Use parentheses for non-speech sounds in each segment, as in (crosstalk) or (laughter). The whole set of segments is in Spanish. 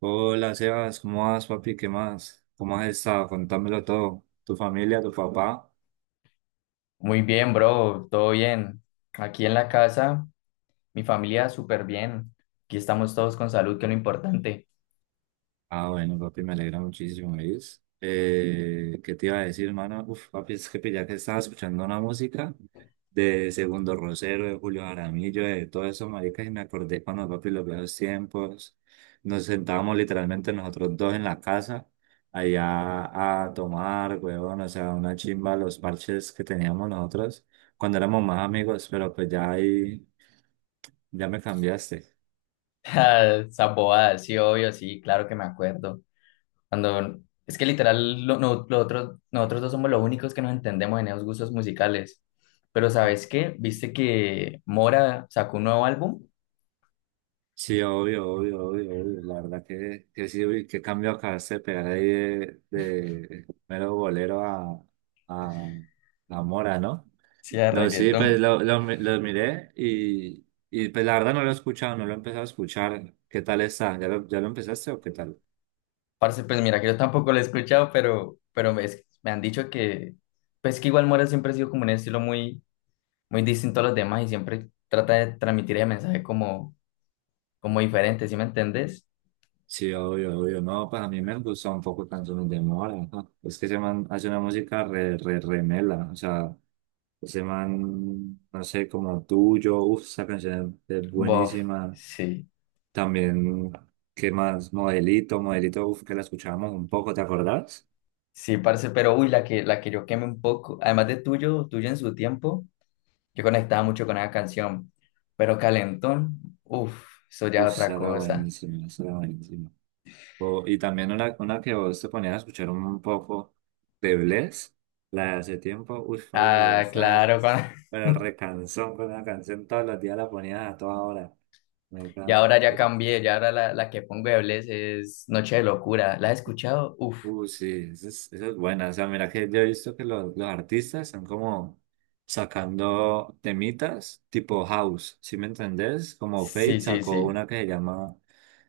Hola Sebas, ¿cómo vas, papi? ¿Qué más? ¿Cómo has estado? Contámelo todo. ¿Tu familia, tu papá? Muy bien, bro, todo bien. Aquí en la casa, mi familia súper bien. Aquí estamos todos con salud, que es lo importante. (laughs) Ah, bueno, papi, me alegra muchísimo, ¿ves? ¿Qué te iba a decir, hermano? Uf, papi, es que ya que estaba escuchando una música de Segundo Rosero, de Julio Jaramillo, de todo eso, maricas, y me acordé cuando, papi, los viejos tiempos, nos sentábamos literalmente nosotros dos en la casa, allá a tomar, huevón, o sea, una chimba, los parches que teníamos nosotros cuando éramos más amigos, pero pues ya ahí, ya me cambiaste. Ah, esa bobada, sí, obvio, sí, claro que me acuerdo. Cuando, es que literal, lo, no- lo otro- nosotros dos somos los únicos que nos entendemos en esos gustos musicales. Pero ¿sabes qué? ¿Viste que Mora sacó un nuevo álbum? Sí, obvio, obvio, obvio, obvio. La verdad que sí, uy, qué cambio acabaste de pegar ahí de mero bolero a, a Mora, ¿no? Sí, de No, sí, pues reggaetón. lo miré y pues la verdad no lo he escuchado, no lo he empezado a escuchar. ¿Qué tal está? ¿Ya lo empezaste o qué tal? Parce, pues mira que yo tampoco lo he escuchado, pero me han dicho que, pues que igual Mora siempre ha sido como un estilo muy muy distinto a los demás y siempre trata de transmitir el mensaje como diferente, ¿sí me entendés? Sí, obvio, obvio. No, pues a mí me gusta un poco Canciones de Mora. Ajá. Es que se man hace una música re, re, re mela. O sea, ese man, no sé, como tuyo. Uf, esa canción es Bof, buenísima. sí, También, ¿qué más? Modelito, Modelito, uf, que la escuchábamos un poco, ¿te acordás? sí, parce, pero uy, la que yo quemé un poco, además de tuyo en su tiempo, yo conectaba mucho con esa canción, pero Calentón, uff, eso ya es Uf, otra esa era cosa. buenísima, esa era buenísima. Y también una que vos te ponías a escuchar un poco de Bless, la de hace tiempo, uy, Fabio, pero ya Ah, claro, estás, cuando- pero recansón con una canción, todos los días la ponías a toda hora. Me (laughs) Y encanta. ahora ya cambié, ya ahora la que pongo de Bless es Noche de Locura, ¿la has escuchado? Uff, Sí, esa es buena. O sea, mira que yo he visto que los artistas están como sacando temitas tipo house, ¿sí me entendés? Como sí, Fate sí, sacó sí. una que se llama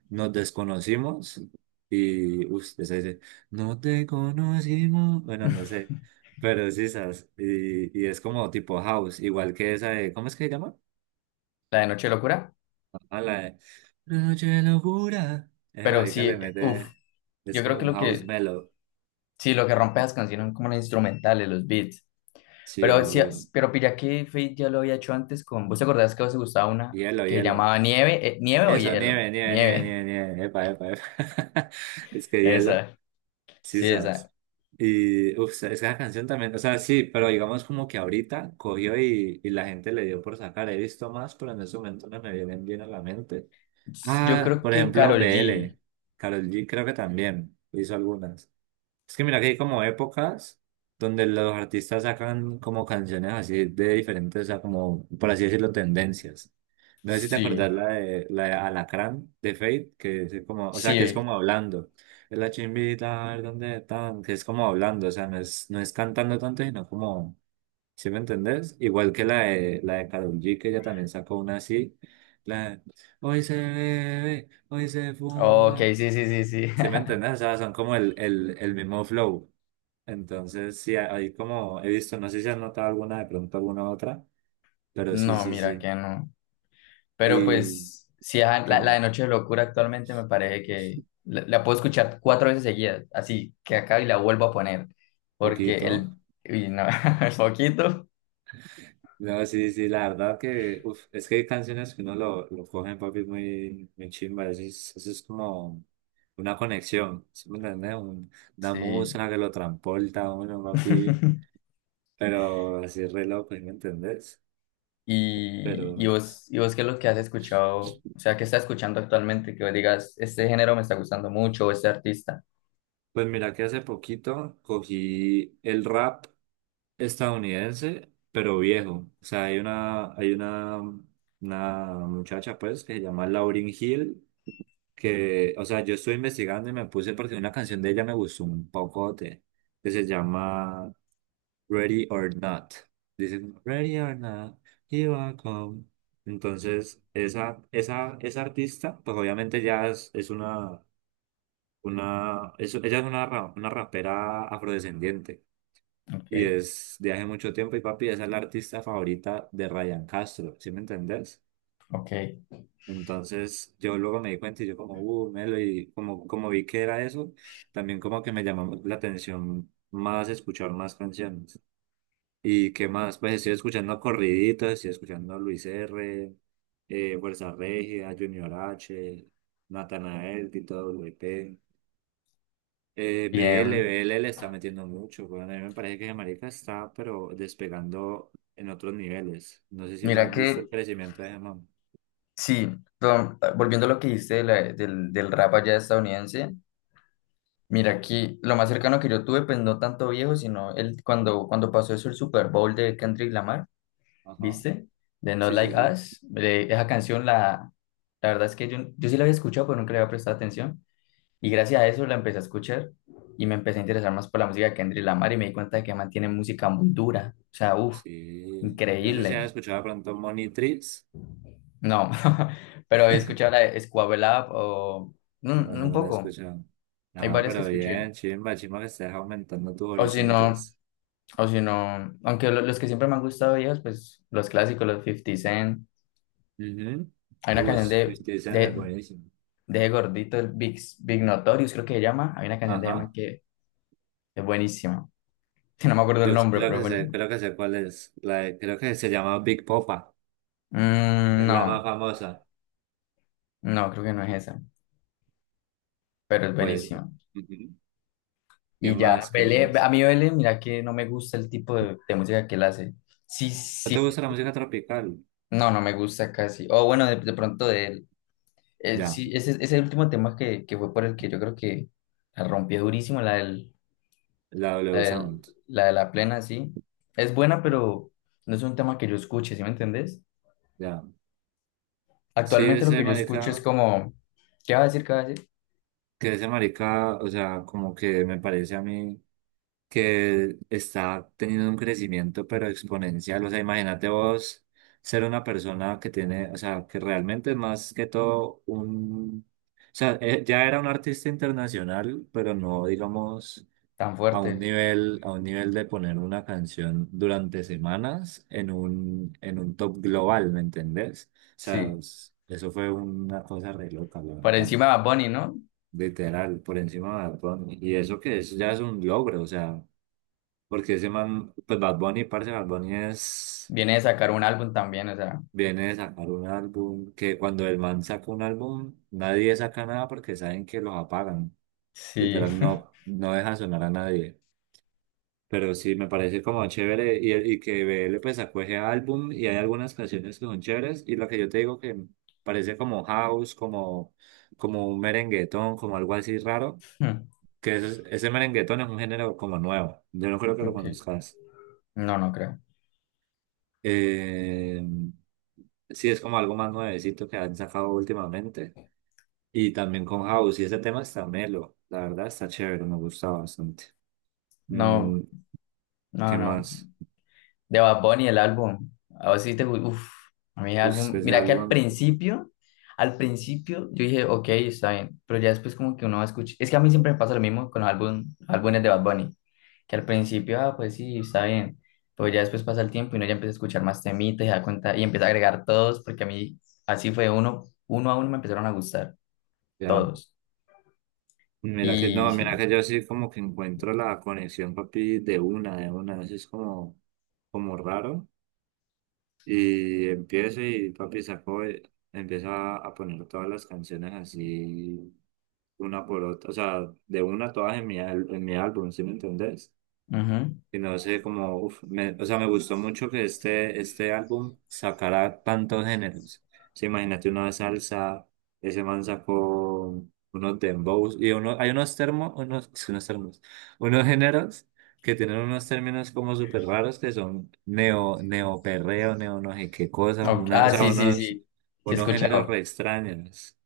Nos desconocimos y uff se dice, no te conocimos. Bueno, no sé, (laughs) pero sí, esas. Y es como tipo house, igual que esa de, ¿cómo es que se llama? La de Noche de Locura, Ah, la de Una noche de locura. Ese pero marica le sí, uff, mete, es yo creo como que un lo house que mellow. sí, lo que rompe las canciones son como los instrumentales, los beats. Sí, Pero sí, obvio. pero pilla que Fate ya lo había hecho antes con. ¿Vos te acordás que a vos te gustaba una Hielo, que hielo. llamaba Nieve? ¿Nieve o Eso, Hielo? nieve, nieve, nieve, Nieve. nieve, nieve. Epa, epa, epa. (laughs) Es (laughs) que hielo, Esa. sí Sí, sabes. esa. Y, uff, es que la canción también, o sea, sí, pero digamos como que ahorita cogió y la gente le dio por sacar. He visto más, pero en ese momento no me vienen bien a la mente. Yo Ah, creo por que ejemplo, Karol G. BL. Karol G creo que también hizo algunas. Es que mira que hay como épocas donde los artistas sacan como canciones así de diferentes, o sea, como, por así decirlo, tendencias. No sé si te Sí. acordás la de Alacrán de Fate, que es como, o sea, que es Sí. como hablando. Es la chimbita, a ver dónde están, que es como hablando, o sea, no es cantando tanto, sino como, ¿sí me entendés? Igual que la de Karol G, que ella también sacó una así, la de, hoy se bebe, hoy se Ok, fuma. sí, sí, sí, sí. ¿Sí me (laughs) entendés? O sea, son como el mismo flow. Entonces, sí, ahí como he visto, no sé si has notado alguna, de pronto alguna otra, pero No, sí, sí, mira sí. que no. Pero Y pues, sí, ajá, qué la de mal, Noche de Locura actualmente me parece que la puedo escuchar cuatro veces seguidas, así que acá y la vuelvo a poner, porque poquito. el, uy, no, (laughs) el poquito, No, sí, sí, la verdad que, uf, es que hay canciones que uno lo coge, papi, muy, muy chimba. Eso es como una conexión, ¿sí me entiendes? Una sí. música que lo transporta a uno, papi, (laughs) pero así re loco, ¿sí ¿me entendés? Y, y Pero, vos, y vos, ¿qué es lo que has escuchado? O sea, ¿qué estás escuchando actualmente? Que vos digas, este género me está gustando mucho, o este artista. pues mira que hace poquito cogí el rap. Estadounidense, pero viejo. O sea, hay una muchacha, pues, que se llama Lauryn Hill, que, o sea, yo estuve investigando y me puse porque una canción de ella me gustó un pocote, que se llama Ready or Not. Dicen, Ready or Not, here I come. Entonces, esa artista, pues obviamente ya es una, es- ella es una rapera afrodescendiente. Y Ok, es de hace mucho tiempo y papi, esa es la artista favorita de Ryan Castro, ¿sí me entendés? ok, Entonces yo luego me di cuenta y yo como, Melo, y como, como vi que era eso, también como que me llamó la atención más escuchar más canciones. ¿Y qué más? Pues estoy escuchando corriditos, estoy escuchando a Luis R., Fuerza Regida, Junior H., Natanael, Tito W P. BL, bien. BL le está metiendo mucho, weón. A mí me parece que ese marica está, pero despegando en otros niveles. No sé si lo Mira has visto el que, crecimiento de ese man. sí, volviendo a lo que dijiste de del rap allá estadounidense. Mira, aquí lo más cercano que yo tuve, pues no tanto viejo, sino el, cuando pasó eso el Super Bowl de Kendrick Lamar, Ajá. ¿viste? De No Sí, Like sí, sí. Us. Esa canción, la verdad es que yo sí la había escuchado, pero nunca le había prestado atención. Y gracias a eso la empecé a escuchar y me empecé a interesar más por la música de Kendrick Lamar y me di cuenta de que mantiene música muy dura. O sea, uff, Sí. No sé si increíble. has escuchado de pronto Monitrix. No, (laughs) pero he escuchado la de Squabble Up o No mm, sé, un no lo has poco. escuchado. Hay No, varias que pero escuché. bien, chimba, chimba que estés aumentando tus O si no. horizontes. O si no, aunque los que siempre me han gustado ellos, pues los clásicos, los Fifty Cent. Mhm. Hay una canción Es de, buenísimo. de Gordito, el Big, Big Notorious, creo que se llama. Hay una canción de Emma Ajá. que es buenísima. (laughs) No me acuerdo el Yo nombre, pero es buenísima. creo que sé cuál es. La de- creo que se llama Big Popa. Mm, Es la más no, famosa. no, creo que no es esa, pero es Pues. buenísima. Ujú. ¿Qué Y ya, más? ¿Qué Belé, más? a mí Belé, mira que no me gusta el tipo de música que él hace. Sí, ¿No te sí, gusta la música tropical? no, no me gusta casi. O bueno, de pronto de él. Ya, Sí, ese es el último tema que fue por el que yo creo que la rompió durísimo, la la W del- Sound. la de la plena, sí. Es buena, Ya. pero no es un tema que yo escuche, ¿sí me entendés? Ya. Sí, Actualmente lo ese que yo escucho es marica, como, ¿qué va a decir, qué va a decir? que ese marica, o sea, como que me parece a mí que está teniendo un crecimiento, pero exponencial. O sea, imagínate vos ser una persona que tiene, o sea, que realmente es más que todo un... O sea, ya era un artista internacional, pero no, digamos... Tan A un fuerte, nivel, a un nivel de poner una canción durante semanas en un top global, ¿me entendés? O sea, sí. es- eso fue una cosa re loca, la Por verdad. encima de Bad Bunny, ¿no? Literal, por encima de Bad Bunny. Y eso que eso ya es un logro, o sea, porque ese man, pues Bad Bunny, parce, Bad Bunny es, Viene de sacar un álbum también, o sea, viene de sacar un álbum, que cuando el man saca un álbum, nadie saca nada porque saben que los apagan. sí. Literal, no, no deja sonar a nadie. Pero sí, me parece como chévere y que B L pues sacó ese álbum y hay algunas canciones que son chéveres y lo que yo te digo que parece como house, como, como un merenguetón, como algo así raro, (laughs) que ese merenguetón es un género como nuevo, yo no creo que lo Ok, conozcas. no, no creo. Eh, sí, es como algo más nuevecito que han sacado últimamente y también con house y ese tema está melo, la verdad está chévere, me gusta bastante. No, Mm, no, ¿Qué no. más? De Bad Bunny, el álbum. A vos sí uf, a mí el Pues, álbum. ese Mira que al álbum, principio, al principio yo dije, ok, está bien, pero ya después como que uno va a escuchar. Es que a mí siempre me pasa lo mismo con los álbumes de Bad Bunny, que al principio, ah, pues sí, está bien, pero ya después pasa el tiempo y uno ya empieza a escuchar más temitas y da cuenta y empieza a agregar todos, porque a mí así fue uno a uno me empezaron a gustar, ya. todos. Mira que Y no, mira sí. que yo sí como que encuentro la conexión, papi, de una, así es como, como raro. Y empiezo y papi saco, empieza a poner todas las canciones así, una por otra, o sea, de una todas en mi, al- en mi álbum, ¿sí me entendés? Ujú. Sino sé, como, uf, me- o sea, me gustó mucho que este álbum sacara tantos géneros. Sí, imagínate una salsa, ese man sacó unos dembows y uno, hay unos termos, unos, (laughs) unos termos, unos géneros que tienen unos términos como súper raros que son neo, neoperreo, neo no sé qué cosas, Ok, una- o ah, sea, sí, sí, unos, sí, sí he unos géneros escuchado. re extraños.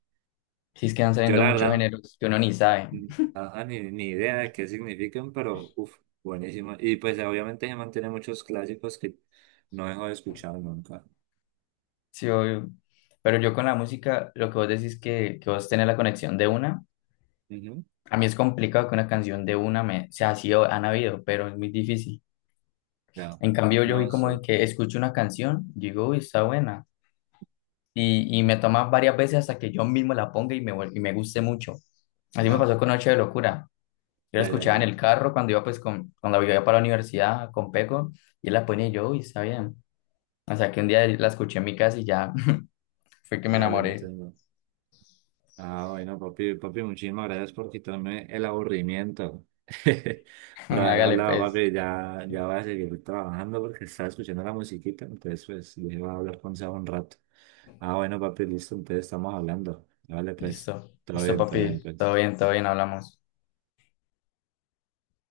Sí, es que van Yo saliendo la muchos verdad géneros que uno ni sabe. ajá, ni idea de qué significan, pero uff, buenísimo. Y pues obviamente se mantiene muchos clásicos que no dejo de escuchar nunca. Sí, obvio. Pero yo con la música, lo que vos decís que vos tenés la conexión de una, Ujú. a mí es complicado que una canción de una me, o sea así, han habido, pero es muy difícil. Ya, En cambio, yo vi no, como de sí, que escucho una canción, digo, uy, está buena. Y me toma varias veces hasta que yo mismo la ponga y me guste mucho. Así me ya, pasó con Noche de Locura. Yo la ya, ya, escuchaba en ya, el carro cuando iba, pues, cuando iba para la universidad con Peco, y él la ponía y yo, uy, está bien. O sea, que un día la escuché en mi casa y ya (laughs) fue que me ya, ya enamoré. entiendo. Ah, bueno, papi, papi, muchísimas gracias por quitarme el aburrimiento. (laughs) (laughs) Por haber Hágale, hablado, pues. papi, ya, ya voy a seguir trabajando porque estaba escuchando la musiquita, entonces pues dije, voy a hablar con Seba un rato. Ah, bueno, papi, listo, entonces estamos hablando. Vale, pues, Listo, listo, todo bien, papi. Pues. Todo bien, hablamos.